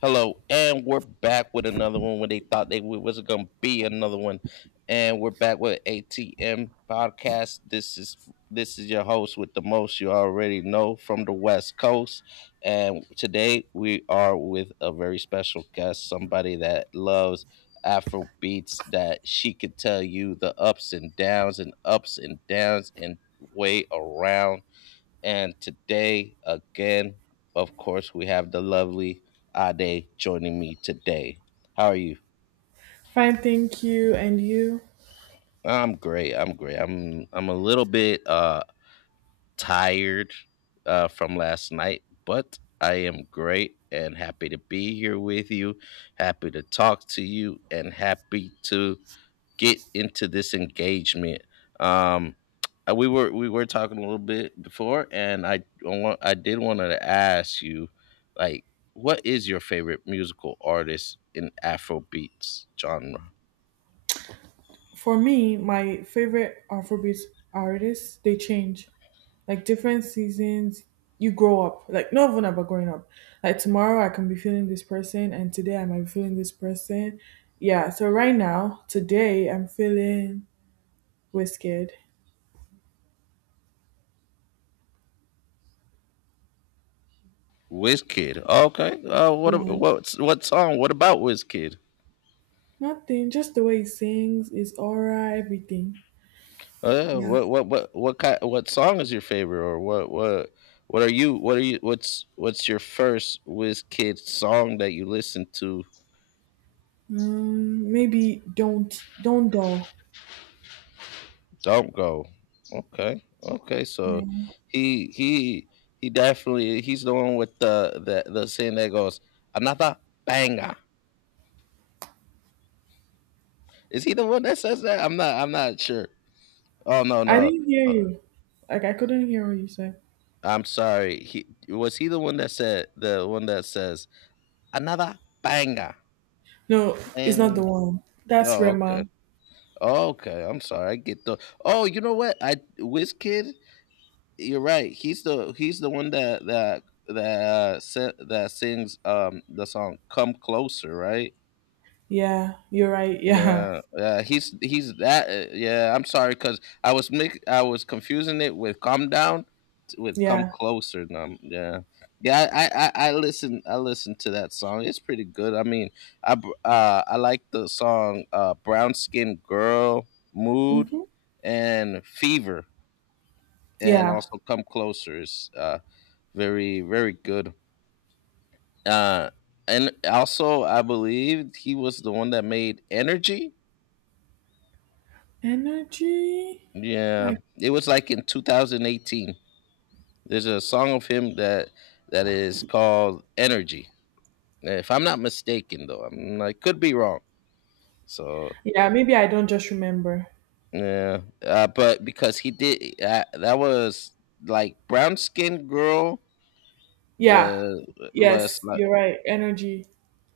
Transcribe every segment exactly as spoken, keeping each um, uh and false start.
Hello, and we're back with another one when they thought they w- was gonna be another one, and we're back with A T M podcast. This is this is your host with the most you already know from the West Coast, and today we are with a very special guest, somebody that loves Afro beats that she could tell you the ups and downs and ups and downs and way around and today, again, of course, we have the lovely Ade joining me today. How are you? Fine, thank you. And you? I'm great. I'm great. I'm I'm a little bit uh tired uh from last night, but I am great and happy to be here with you. Happy to talk to you and happy to get into this engagement. Um, uh, we were we were talking a little bit before, and I I want I did want to ask you, like, what is your favorite musical artist in Afrobeats genre? For me, my favorite Afrobeat artists, they change. Like different seasons, you grow up. Like not even about growing up. Like tomorrow I can be feeling this person and today I might be feeling this person. Yeah, so right now, today I'm feeling Wizkid. Wizkid. Okay. Uh, what ab- Yeah. what what song? What about Wizkid? Nothing, just the way he sings, his aura, everything. Uh, Yeah. what what what what kind, what song is your favorite, or what what what are you what are you what's what's your first Wiz Kid song that you listen to? Um maybe don't don't dull. Don't go. Okay, okay. So Yeah. he he he definitely he's the one with the the the saying that goes another banger. Is he the one that says that? I'm not I'm not sure. Oh, no, I no. didn't hear Uh, you. Like I couldn't hear what you said. I'm sorry. He was he the one that said the one that says another banger No, it's not the and. one. That's No. Rema. Okay, I'm sorry. I get the. Oh, you know what? I Wizkid. You're right. He's the he's the one that that that uh, sa- that sings um the song "Come Closer," right? Yeah, you're right. Yeah, Yeah, yeah, he's he's that. Uh, yeah, I'm sorry because I was mix, I was confusing it with "Calm Down" t- with "Come yeah, Closer." Um, yeah, yeah, I, I I I listen I listen to that song. It's pretty good. I mean, I br- uh I like the song uh "Brown Skin Girl," "Mood," mm-hmm. and "Fever," and Yeah. also "Come Closer" is uh very very good. Uh, and also I believe he was the one that made "Energy." Energy. Yeah, Like it was like in two thousand eighteen. There's a song of him that that is called Energy. If I'm not mistaken, though, I'm, I could be wrong. So yeah, maybe I don't just remember. yeah, uh, but because he did uh, that was like brown skinned girl Yeah. was was Yes, like. you're right. Energy.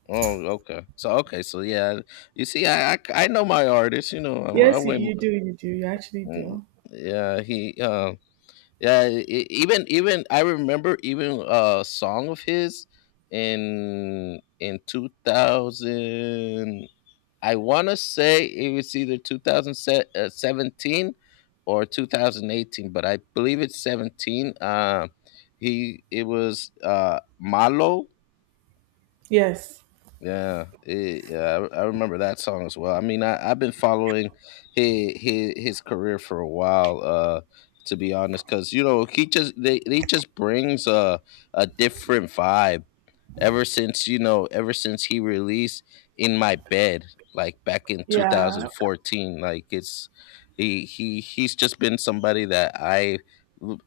Oh, okay, so okay, so yeah, you see, I I, I know my artist, you know I, I Yes, you, went. you do. You do. You actually Mm, do. yeah, he um. Yeah, e- even even I remember even a song of his in in two thousand. I want to say it was either twenty seventeen or two thousand eighteen, but I believe it's seventeen. Uh, he It was uh Malo. Yes. Yeah, it, yeah, I, I remember that song as well. I mean, I, I've been following his, his his career for a while, uh, to be honest, because you know he just they, he just brings a a different vibe ever since you know ever since he released in my bed like back in Yeah. two thousand fourteen. Like it's he he he's just been somebody that I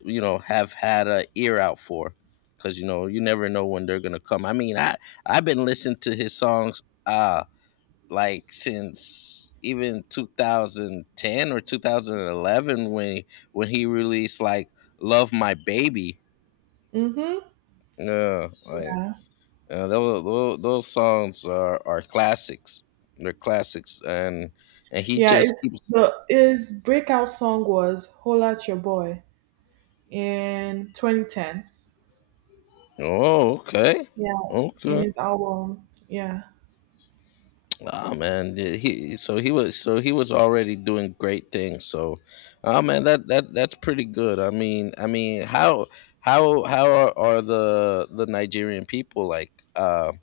you know have had a ear out for because you know you never know when they're gonna come. I mean, i i've been listening to his songs uh like since even two thousand ten or two thousand eleven when when he released like love my baby. Mm-hmm. Yeah, like, Yeah. uh, those, those those songs are, are classics. They're classics, and and he Yeah. just It's keeps. the his breakout song was "Holla at Your Boy" in twenty ten. Oh, okay, Yeah, in okay. his album. Yeah. Ah, man, yeah, he so he was so he was already doing great things. So, oh man, that that that's pretty good. I mean, I mean, how how how are, are the the Nigerian people like? Um,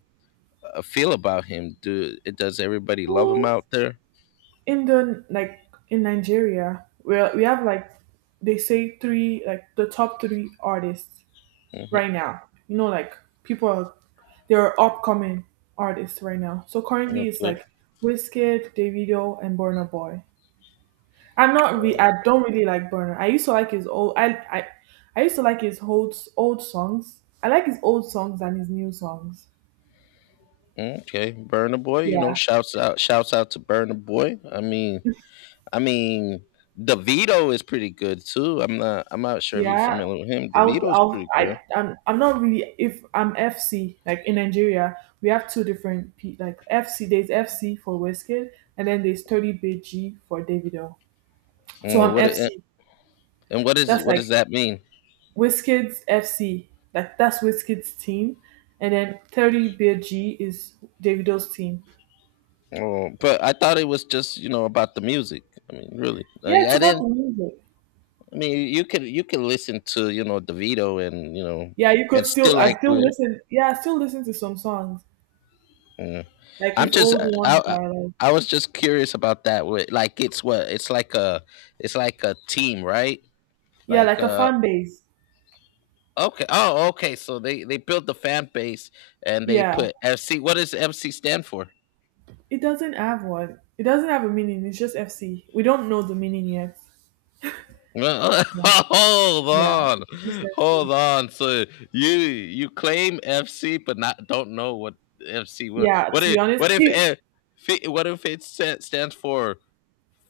uh, feel about him? Do it does everybody love him Well, out there? in the like in Nigeria, we we have like they say three like the top three artists Hmm. right now. You know, like people are they're upcoming artists right now. So currently it's Okay. like Wizkid, Davido, and Burna Boy. I'm not re- I don't really like Burna. I used to like his old I I I used to like his old old songs. I like his old songs than his new songs. Uh, okay. Burner Boy, you know, Yeah. shouts out, shouts out to Burner Boy. I mean, I mean, DeVito is pretty good too. I'm not, I'm not sure if you're Yeah, familiar with him. I'll, DeVito's I'll, pretty I, good. I'm, I'm not really. If I'm F C, like in Nigeria, we have two different P, like F C. There's F C for Wizkid, and then there's thirty B G for Davido. So Mm, I'm What it- F C. and what is That's what like does that mean? Wizkid's F C. Like that's Wizkid's team, and then thirty B G is Davido's team. Oh, but I thought it was just you know about the music. I mean, really, Yeah, like, it's I about didn't. the music. I mean, you you could you can listen to you know DeVito and you know Yeah, you and could still still. I like still we. listen. Yeah, I still listen to some songs, Yeah. like I'm his just old uh, I, ones. I Are like I was just curious about that. With like it's what it's like a it's like a team, right? yeah, Like like a uh fan base. okay, oh, okay. So they they built the fan base and they Yeah. put F C. What does F C stand for? It doesn't have one. It doesn't have a meaning. It's just F C. We don't know the meaning yet. Well, Yeah, hold yeah. on, It's just F C. hold on. So you you claim F C, but not don't know what F C will. Yeah, What to be if honest, what if it, eh, fe- what if it sa- stands for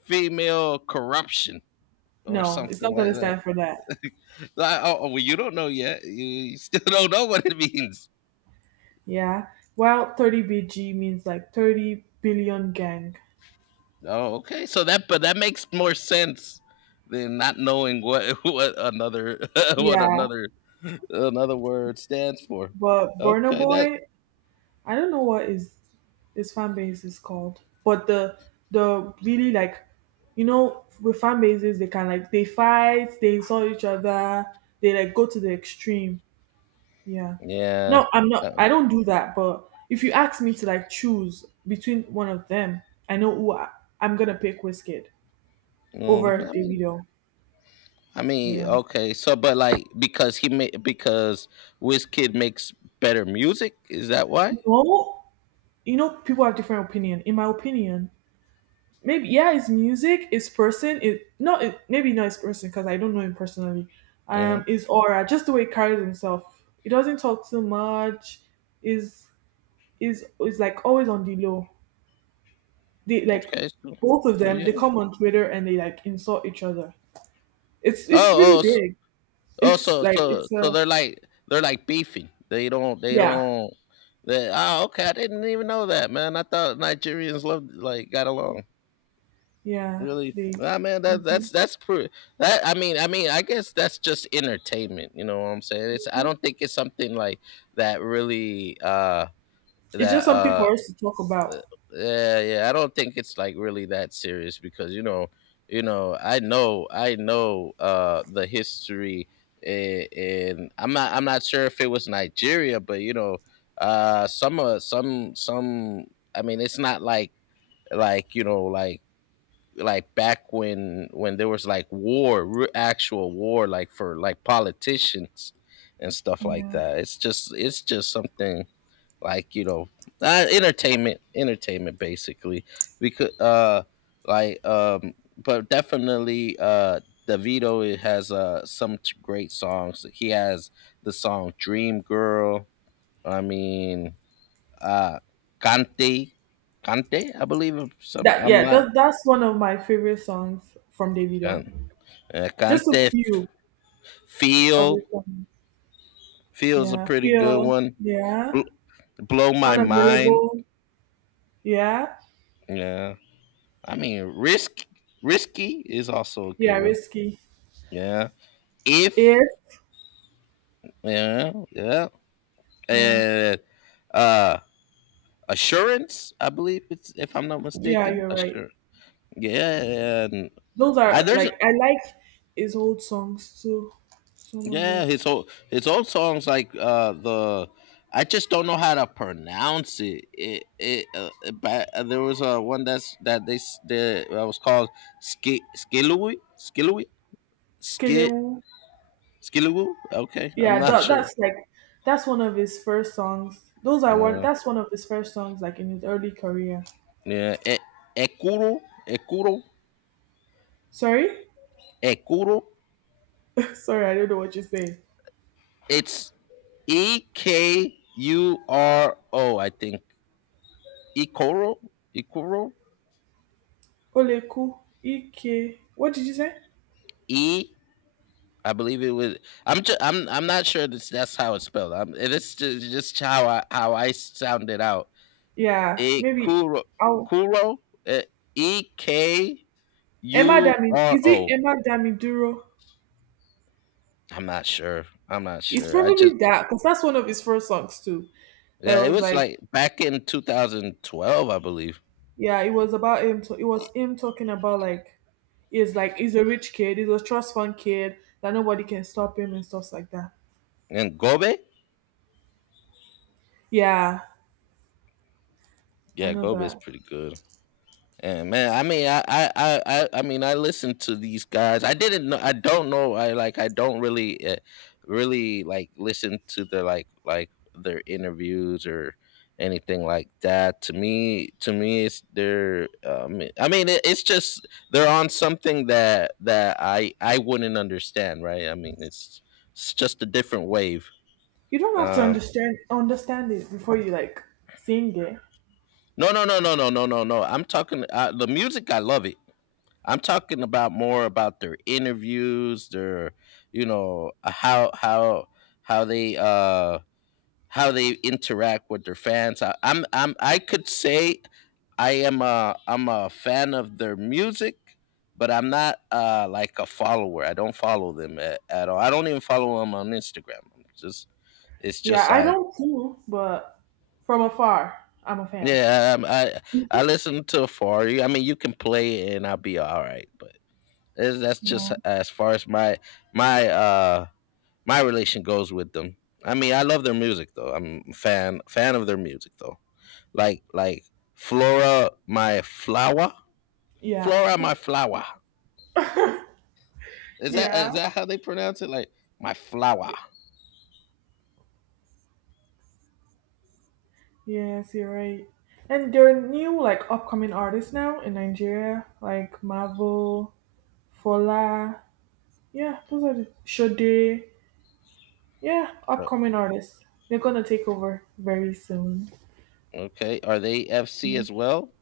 female corruption or no, it's something not going like to that? stand for that. Like, oh, oh, well, you don't know yet. You, you still don't know what it means. Yeah. Well, thirty B G means like thirty billion gang. Oh, okay. So that but that makes more sense than not knowing what what another what Yeah, another another word stands for. but Burna Okay, that. Boy, I don't know what his his fan base is called, but the the really like, you know, with fan bases they can like they fight, they insult each other, they like go to the extreme. Yeah. Yeah. No, I'm not. uh, I don't do that. But if you ask me to like choose between one of them, I know who I, I'm gonna pick Wizkid mm, over I mean, Davido. I mean, Yeah. okay. So, but like, because he made because Wizkid makes better music. Is that why? No, you know people have different opinion. In my opinion, maybe yeah, his music, his person, it not it, maybe not his person because I don't know him personally. Hmm. Um, his aura, just the way he carries himself. He doesn't talk too much. Is is is like always on the low. They like Okay. So, both of so them, they yeah. come on Twitter and they like insult each other. It's it's really Oh, oh, so, big. oh, It's so, like so, it's a, so they're like they're like beefing. They don't. They yeah. don't. They, oh, okay. I didn't even know that, man. I thought Nigerians loved, like, got along. yeah. Really, They I mean, that that's Mhm, that's pretty that i mean i mean i guess that's just entertainment you know what I'm saying it's I mhm. don't think it's something like that really uh It's that just something uh for us to talk about. Yeah, yeah, I don't think it's like really that serious because you know you know i know I know uh the history. a- and i'm not I'm not sure if it was Nigeria, but you know uh some uh some some I mean it's not like, like you know like, like back when when there was, like, war, re- actual war, like, for like politicians and stuff like Yeah. that. It's just it's just something like you know uh, entertainment, entertainment basically. We could uh like um, But definitely uh DeVito has uh some t- great songs. He has the song Dream Girl. I mean uh Cante, Cante, I believe. Some That I'm yeah, not. that that's one of my favorite songs from Davido. Um, uh, Just a Cante. few of Feel his songs. Feels a Yeah. pretty good Feel, one. yeah. Bl- Blow my mind. Unavailable. Yeah. Yeah. I mean, risk risky is also a good Yeah, one. risky. Yeah. If If Yeah, yeah, yeah. and uh assurance, I believe. It's If I'm not Yeah, mistaken, you're right. assurance. Yeah, and Those I, are there's. like I like his old songs too. Some of Yeah, it. his old, his old songs like uh the I just don't know how to pronounce it. It it uh, uh, but uh, there was uh, one that's that they s- that was called Ski Skillowy Skillowy Skit Skelewu. Skillowoo. Okay, I'm Yeah, not that, sure. that's like that's one of his first songs. Those are one Uh, that's one of his first songs like in his early career. yeah, e- Ekuro, Ekuro, Sorry? Ekuro. Sorry, I don't know what you say. It's E K U R O. I think Ekuro, Ekuro, Oleku Ike. What did you say? E, I believe it was. I'm just. I'm. I'm not sure that's that's how it's spelled. I'm. It's just, just how I how I sound it out. Yeah, E maybe kuro, I'll kuro, e k Emma u Dami, r is it o. Emma Damiduro? I'm not sure. I'm not It's sure. I probably just. that because that's one of his first songs too. That Yeah, it was was like like back in two thousand twelve, I believe. yeah, it was about him. To, it was him talking about like he's like he's a rich kid, he's a trust fund kid that nobody can stop him and stuff like that. And Gobe. Yeah, I Yeah, know Gobe is that. pretty good. And man, I mean, I, I, I, I I mean, I listened to these guys. I didn't know. I don't know. I like. I don't really, uh, really like listen to their, like, like their interviews or anything like that. To me, to me, it's they're. Um, I mean, it, it's just they're on something that that I I wouldn't understand, right? I mean, it's it's just a different wave. You don't have to Um, understand understand it before you like sing it. no, no, no, no, no, no, no, no. I'm talking uh, the music. I love it. I'm talking about more about their interviews, their you know uh, how how how they uh how they interact with their fans. I, I'm I'm I could say I am a I'm a fan of their music, but I'm not uh like a follower. I don't follow them at, at all. I don't even follow them on Instagram. I'm just it's Yeah, just I like. don't too, but from afar, I'm a fan. Yeah, I'm, I I listen to Afari. I mean, you can play it and I'll be all right, but. Is- That's just Yeah, as far as my my uh my relation goes with them. I mean, I love their music though. I'm a fan fan of their music though. Like, like Flora my flower, yeah, Flora my flower. Is that is yeah. that how they pronounce it? Like my flower. Yes, you're right. And there are new like upcoming artists now in Nigeria, like Marvel, Fola. Yeah, those are the Shode. Yeah, Sure. upcoming artists. They're gonna take over very soon. Okay. Are they F C Yeah. as well?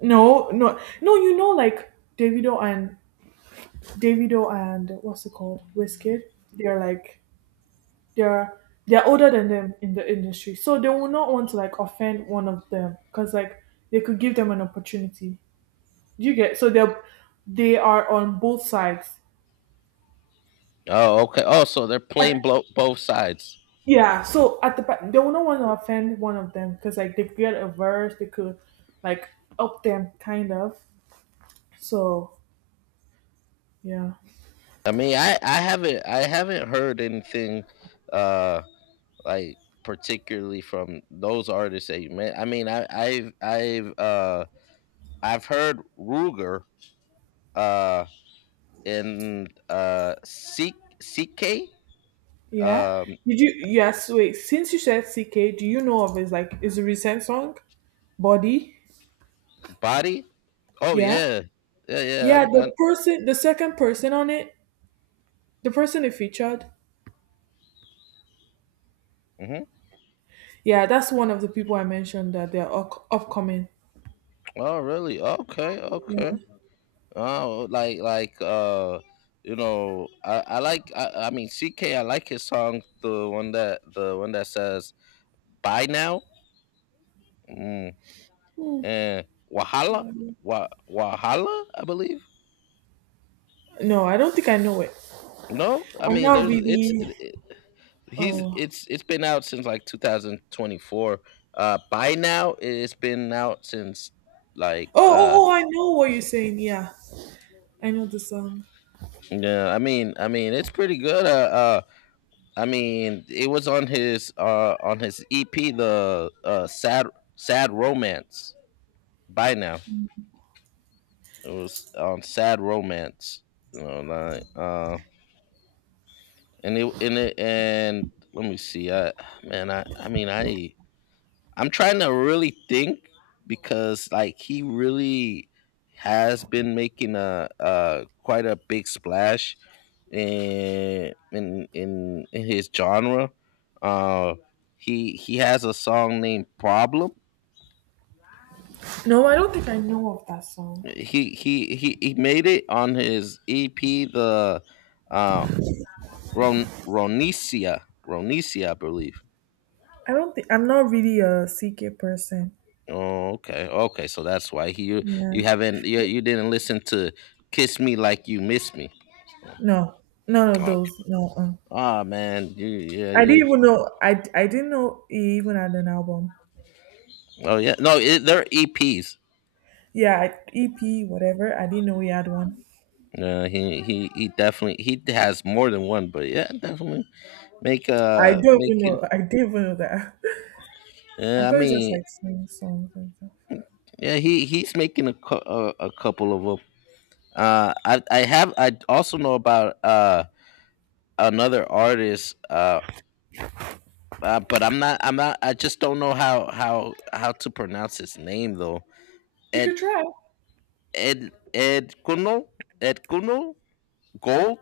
No, no, no. You know, like Davido and Davido and what's it called, Wizkid. They're like they're they're older than them in the industry, so they will not want to like offend one of them because like they could give them an opportunity. You get so they're they are on both sides. Oh, okay. Oh, so they're playing At- blo- both sides. yeah, so at the back, they will not want to offend one of them because like they could get a verse, they could like up them kind of. So yeah, I mean, I, I haven't I haven't heard anything uh like particularly from those artists that you met. I mean, I I've I've uh I've heard Ruger uh in uh C- CK, yeah. um Did you? Yes. Wait. Since you said C K, do you know of his like is a recent song? Body. body. Oh Yeah. yeah. Yeah, yeah. Yeah. I, The I, person, the second person on it, the person it featured. mhm. Yeah, that's one of the people I mentioned that they're up- upcoming. Oh, really? Okay, okay. Yeah. Oh, like like uh, you know, I I like I, I mean C. K. I like his song, the one that the one that says "Bye Now" mm. and "Wahala," Wa Wahala, I believe. No, I don't think I know it. No, I I'm mean not there's it's really. it, it, he's Oh. it's it's been out since like two thousand twenty-four. Uh, "by Now" it's been out since like Oh. Oh. uh Oh. I know what you're saying. Yeah. I know the song. yeah. I mean I mean it's pretty good. Uh, uh, I mean, it was on his uh on his E P, the uh sad Sad Romance. By Now, it was on Sad Romance. You know, like uh, and it and it and let me see. I man, I I mean, I I'm trying to really think because like he really has been making a uh quite a big splash in in in, in his genre. Uh, he he has a song named Problem. No, I don't think I know of that song. He he he, he made it on his E P, the uh, Ron, Ronicia Ronicia, I believe. I don't think I'm not really a C K person. Oh, okay, okay. So that's why he you Yeah. you haven't you, you didn't listen to "Kiss Me Like You Miss Me." No, none Oh, of okay. those. No, uh. Ah man, you, yeah, I you. didn't even know. I I didn't know he even had an album. Oh yeah, no, it, they're E Ps. Yeah, E P, whatever. I didn't know he had one. Yeah, he he he definitely he has more than one, but yeah, definitely make I uh don't even making. know. I didn't even know that. I Yeah, I thought he just mean, like sing songs and stuff. yeah, he he's making a cou- a, a couple of them. Uh, I I have I also know about uh another artist, uh, uh but I'm not I'm not I just don't know how how how to pronounce his name though. You Ed could try. Ed Ed Kuno, Ed Kuno Gold.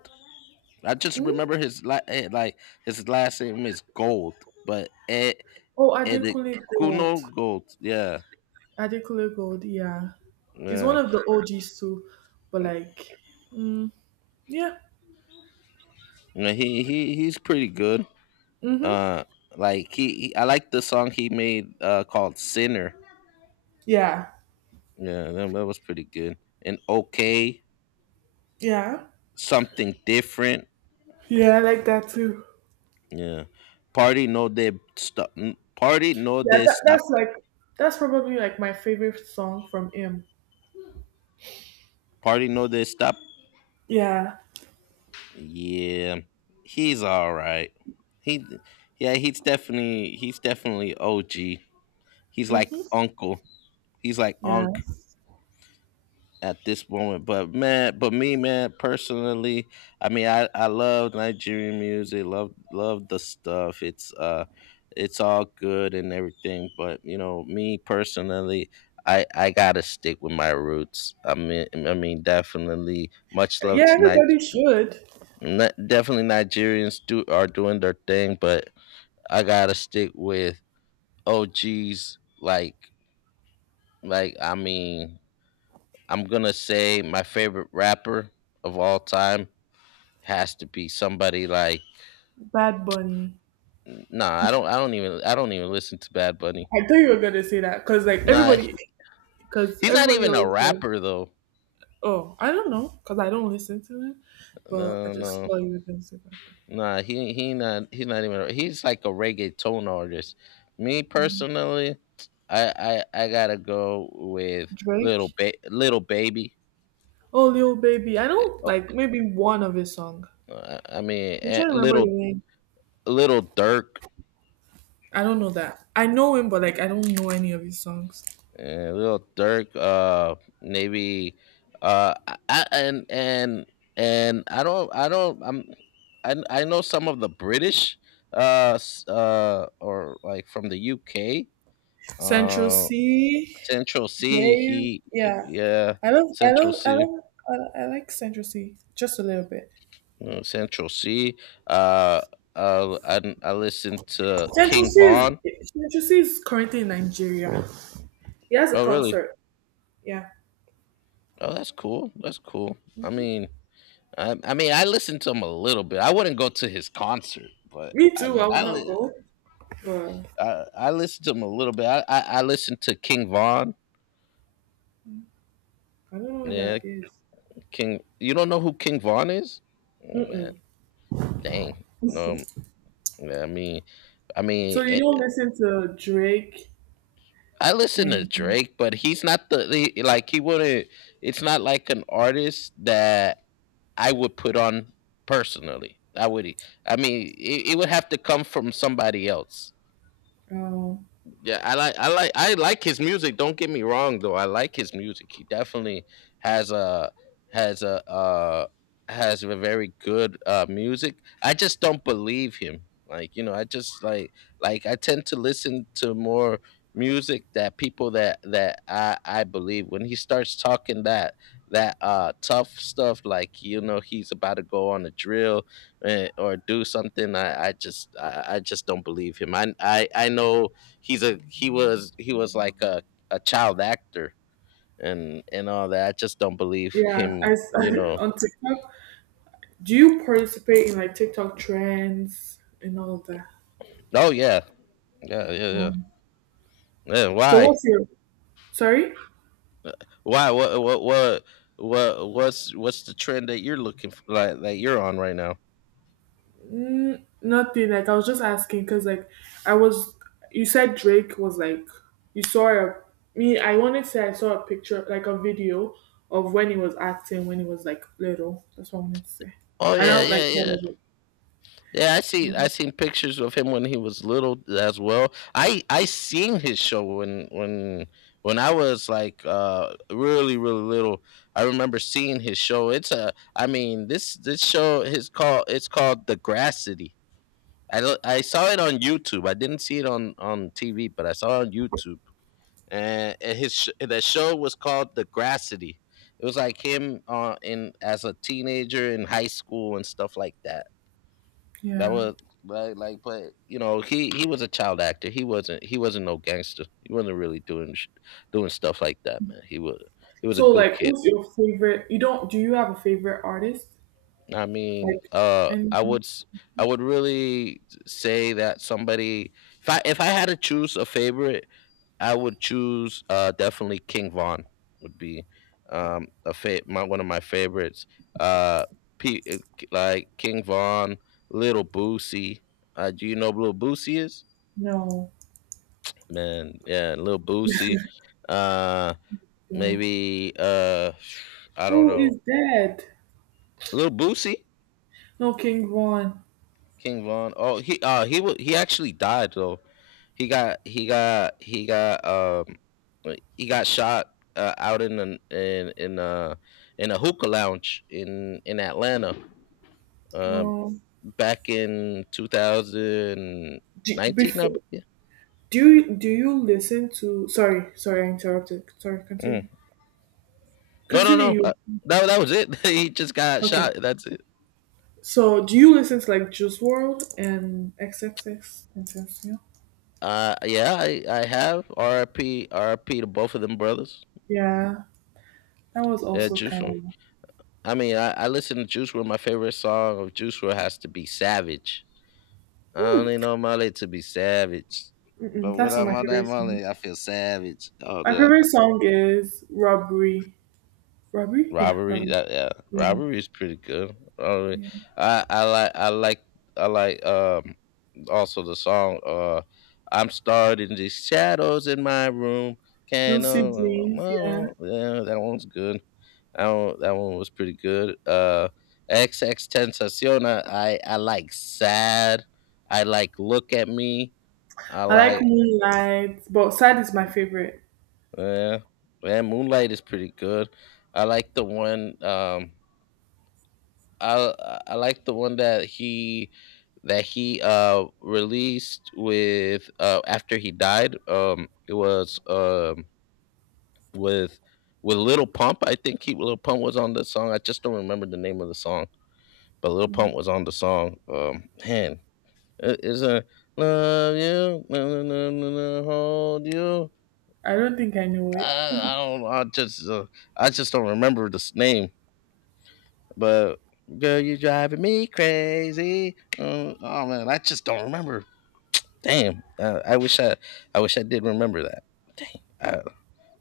I just Hmm? remember his la- eh, like his last name is Gold, but Ed Oh, and the Adekunle Gold. Kuno Gold. Yeah, Adekunle Gold. Yeah, he's yeah, one of the O Gs too. But like, yeah. yeah. He he he's pretty good. Mhm. Uh, like he, he I like the song he made uh called Sinner. Yeah. Yeah, that, that was pretty good. And okay, Yeah. something different. Yeah, I like that too. Yeah, party no de stop. Party no Yeah, de that, stop. that's like that's probably like my favorite song from him. Party no de stop. Yeah. Yeah, he's all right. He, yeah, he's definitely he's definitely O G. He's like Mhm. uncle. He's like Yeah. unc at this moment. But man, but me, man, personally, I mean, I I love Nigerian music. Love love the stuff. It's uh, it's all good and everything. But you know, me personally, I, I gotta stick with my roots. I mean, I mean, definitely. Much love Yeah, to Ni- everybody should. Ni- definitely, Nigerians do are doing their thing, but I gotta stick with O Gs. Like, like I mean, I'm gonna say my favorite rapper of all time has to be somebody like Bad Bunny. nah. I don't. I don't even. I don't even listen to Bad Bunny. I thought you were gonna say that because like Nah, everybody, he- because he's not everybody even a always says, rapper though. "Oh, I don't know," because I don't listen to him. But I No, just no, thought you were gonna say Bad Bunny. nah. He he not. He's not even a- he's like a reggaeton artist. Me personally, I I, I gotta go with little Drake. Ba- little Baby. Oh, Lil Baby. I don't Oh, like maybe one of his song. I I mean, I'm eh, trying to remember little the name. little Dirk. I don't know that. I know him, but like I don't know any of his songs. Eh, Little Dirk, uh, maybe, uh, I, I- and and and I don't, I don't, I'm, I I know some of the British, uh, s- uh, or like from the U K, Central uh, C. Central Yeah, C. you, He, he yeah. yeah, I love, I Central love, I C, love, I, I like Central C just a little bit. uh, Central C. Uh, uh, I I listened to Central King C, is Vaughn. Central C is currently in Nigeria. He has a Oh, really? concert. Yeah, Oh, that's cool. That's cool. I mean, I, I mean, I listened to him a little bit. I wouldn't go to his concert, but me I too. mean, I would I not li- go, but I, I listened to him a little bit. I, I, I listened to King Vaughn. I don't know what Yeah, that is. King. You don't know who King Vaughn is? Oh, man, Mm-mm. dang. Um, yeah, I mean, I So mean, you don't it, listen to Drake I listen to and Drake, but he's not the he, like he wouldn't. It's not like an artist that I would put on personally. I would. I mean, it, it would have to come from somebody else. um, Yeah, I like I like I like his music. Don't get me wrong though. I like his music. He definitely has a has a uh has a very good uh music. I just don't believe him. Like, you know, I just like like I tend to listen to more music that people that that I I believe when he starts talking that that uh tough stuff, like you know he's about to go on a drill, eh, or do something. I I just I, I just don't believe him. I I I know he's a he was he was like a, a child actor and and all that. I just don't believe yeah, I, him. s- You know. on TikTok. Do you participate in like TikTok trends and all of that? Oh yeah, yeah, yeah, yeah. Mm. Yeah, So why? what's your sorry? Why? What? What? What? What? What's what's the trend that you're looking for, like that you're on right now? Mm, nothing. Like I was just asking because like I was. You said Drake was like you saw a me. I wanted to say I saw a picture like a video of when he was acting when he was like little. That's what I wanted to say. Oh I yeah, don't yeah, like yeah. all of it. Yeah, I Yeah. see. I seen pictures of him when he was little as well. I I seen his show when when when I was like uh really really little. I remember seeing his show. It's a I mean this this show is called, it's called The Grass City. I don't- I saw it on YouTube. I didn't see it on on T V, but I saw it on YouTube. And and his sh- the show was called The Grass City. It was like him, uh, in as a teenager in high school and stuff like that, that Yeah. was like like, but you know he he was a child actor. He wasn't he wasn't no gangster. He wasn't really doing sh- doing stuff like that, man. He was he was a So good like, kid. who's your favorite? You don't? Do you have a favorite artist? I mean, Like, uh, and I would s- I would really say that somebody, if I if I had to choose a favorite, I would choose uh definitely King Von would be um a fa- my one of my favorites. Uh, P- like King Von, Little Boosie. Uh, do you know who Little Boosie is? no, Man, yeah, Lil Boosie. Uh no. maybe uh I don't Oh, know. he's dead. Lil Boosie, No, King Von. King Von. Oh, he uh he wa he actually died though. He got he got he got, um uh, he got shot, uh, out in an in in uh in a hookah lounge in in Atlanta. Um Oh, Back in do, two thousand nineteen, I before. believe. Do you do you listen to sorry, sorry, I interrupted. Sorry, Mm. continue. No, no, Continue no. Uh, you. that that was it. He just got Okay. shot. That's it. So do you listen to like Juice World and X X X Tentacion? Uh, yeah, I, I have R I P R I P to both of them brothers. Yeah. That was Yeah, also Juice kind world. of I mean, I, I listen to Juice world. My favorite song of Juice world has to be Savage. I hmm, don't need no money to be savage, mm-mm, but when that's not I'm my on that favorite song. money, I feel savage. Oh, My the favorite uh, song is Robbery. Robbery? Yeah, robbery, Robbery. that, yeah, Yeah. robbery is pretty good. Robbery. Yeah. I I like I like I like um also the song, uh I'm starred in the shadows in my room. Can't Lucid know, Dreams, yeah. yeah, that one's good. That one, that one was pretty good. Uh, X X Tentaciona, I I like Sad. I like Look At Me. I I like like Moonlight, but Sad is my favorite. yeah, yeah. Moonlight is pretty good. I like the one. Um, I I like the one that he that he uh released, with uh after he died. Um, it was um With with Little Pump. I think he Little Pump was on the song. I just don't remember the name of the song, but Lil Pump was on the song. Um, man, it- it's a love you, na- na- na- na- na- hold you. I don't think I know it. I, I don't. I just. Uh, I just don't remember this name. But girl, you driving me crazy. Uh, oh man, I just don't remember. Damn. Uh, I wish I. I wish I did remember that. Dang. I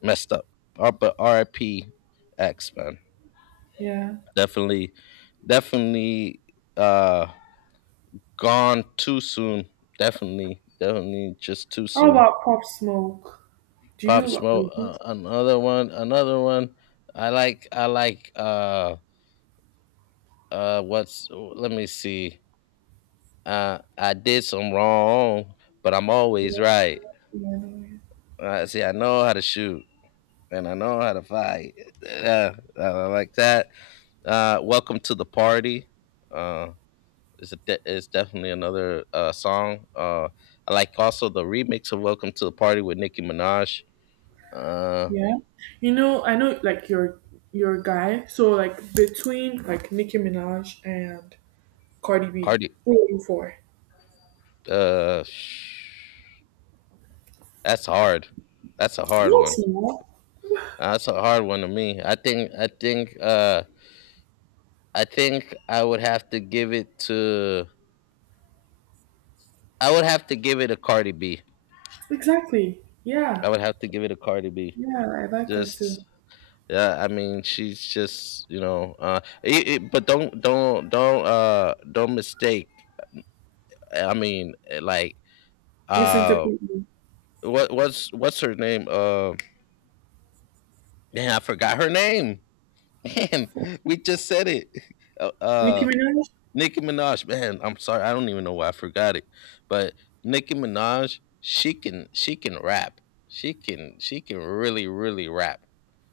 messed up. R- but R I P. X man. Yeah. Definitely. Definitely. Uh, gone too soon. Definitely, definitely, just too How soon. about Pop Smoke? Do Pop you Smoke, uh, like another one, another one. I like, I like, uh uh what's, let me see. Uh, I did some wrong, but I'm always yeah, right. yeah. Uh, see, I know how to shoot and I know how to fight. Yeah, I like that. Uh, welcome to the party. Uh, is a de- is definitely another uh song. Uh, I like also the remix of Welcome to the Party with Nicki Minaj. Uh, Yeah. You know, I know like you're you're a guy, so like between like Nicki Minaj and Cardi B, Cardi. who are you for? Uh, sh- that's hard. That's a hard What one. now? That's a hard one to me. I think. I think. Uh, I think I would have to give it to, I would have to give it a Cardi B. Exactly. Yeah. I would have to give it a Cardi B. Yeah, I like her Just. too. Yeah, I mean, she's just, you know, uh, it, it, but don't don't don't uh don't mistake. I mean, like uh, Misinterpret me. what what's what's her name? Uh, man, I forgot her name. Man, we just said it. Uh, Nicki uh Minaj? Nicki Minaj, man, I'm sorry, I don't even know why I forgot it. But Nicki Minaj, she can she can rap. She can she can really really rap.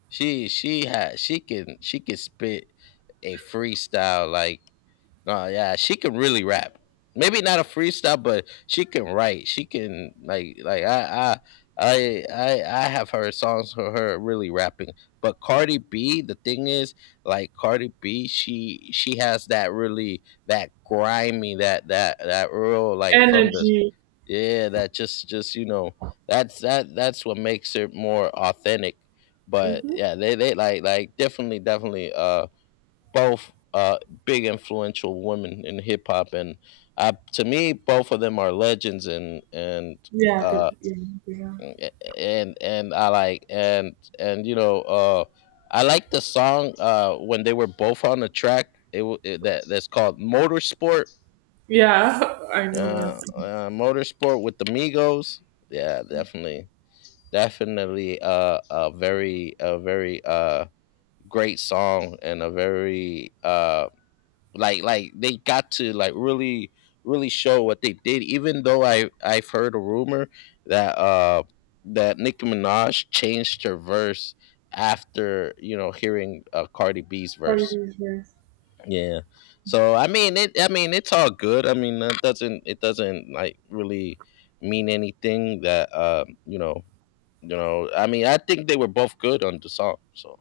She she had she can she can spit a freestyle like no, yeah, she can really rap. Maybe not a freestyle, but she can write. She can like like I I I I, I have heard songs for her really rapping. But Cardi B, the thing is, like Cardi B, she she has that really that grimy that that that real like from the Energy. yeah that just just you know that's that that's what makes it more authentic. But Mm-hmm. yeah, they they like like definitely definitely uh both uh, big influential women in hip hop, and I, to me, both of them are legends, and and Yeah, good. uh, Yeah, yeah. and and I like and and you know, uh, I like the song uh, when they were both on the track. It, w- it that that's called Motorsport. Yeah, I know uh, that. uh, Motorsport with the Migos. Yeah, definitely, definitely, uh, a very, a very, uh, great song, and a very, uh like like they got to like really really show what they did, even though i i've heard a rumor that uh that Nicki Minaj changed her verse after, you know hearing, uh, Cardi B's Cardi verse. B's verse. Yeah, so i mean it i mean it's all good. I mean, it doesn't it doesn't like really mean anything. That um you know you know I mean, I think they were both good on the song, so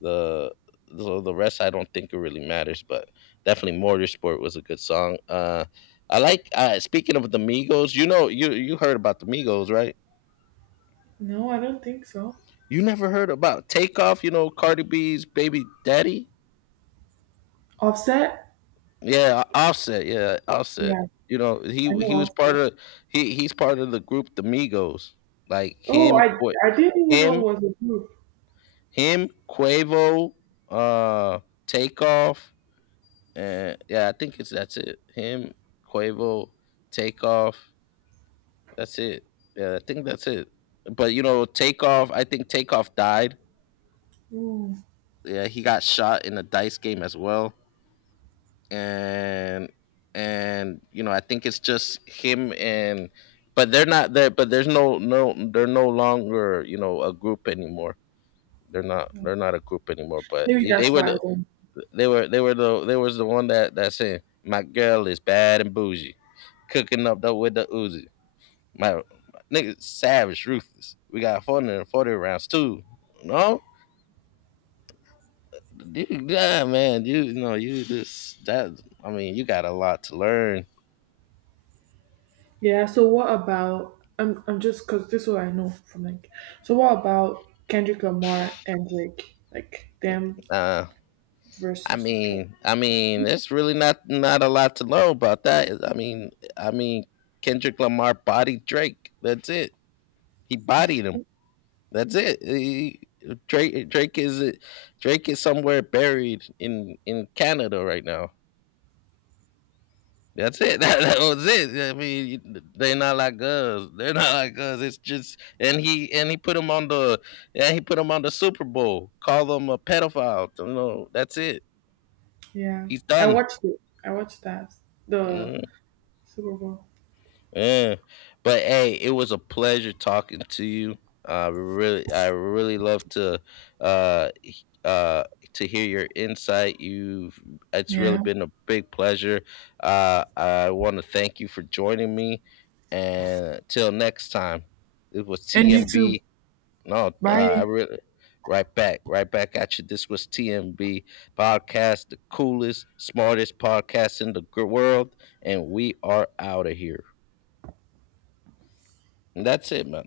the the, the rest, I don't think it really matters. But definitely Motorsport was a good song. Uh, I like, uh, speaking of the Migos. You know, you you heard about the Migos, right? No, I don't think so. You never heard about Takeoff? You know, Cardi B's baby daddy. Offset? Yeah, Offset. Yeah, Offset. Yeah. You know, I he he know was what's part that. of he he's part of the group the Migos. Like Oh, him, I Qua- I didn't even know him, it was a group. him, Quavo, uh, Takeoff. And yeah, I think it's that's it. Him, Quavo, Takeoff. That's it. Yeah, I think that's it. But you know, Takeoff, I think Takeoff died. Mm, Yeah, he got shot in a dice game as well. And and you know, I think it's just him and. But they're not there. But there's no no. They're no longer, you know, a group anymore. They're not. They're not a group anymore. But maybe they that's were. why I The, don't. They were they were the they was the one that that said my girl is bad and bougie, cooking up though with the Uzi. My, my nigga savage, ruthless. We got four hundred forty rounds too. No, yeah, man, you, you know you just that. I mean, you got a lot to learn. Yeah. So what about? I'm I'm just because this is what I know from like. So what about Kendrick Lamar and Drake? Like them Uh, I versus the Trump. mean, I mean, it's really not not a lot to learn about that. I mean, I mean, Kendrick Lamar bodied Drake. That's it. He bodied him. That's it. He- Drake Drake is Drake is somewhere buried in in Canada right now. That's it. That, that was it. I mean, they're not like us. They're not like us. It's just, and he and he put him on the and he put him on the Super Bowl. Call him a pedophile. You know, that's it. Yeah. He's I done. watched it. I watched that the Mm-hmm. Super Bowl. Yeah. But hey, it was a pleasure talking to you. I really I really love to uh h- uh to hear your insight. You've It's really Yeah. been a big pleasure. Uh I want to thank you for joining me, and till next time. It was And YouTube. T M B. No, uh, I Bye. really right back, right back at you. This was T M B podcast, the coolest, smartest podcast in the gr- world, and we are out of here. That's it, man.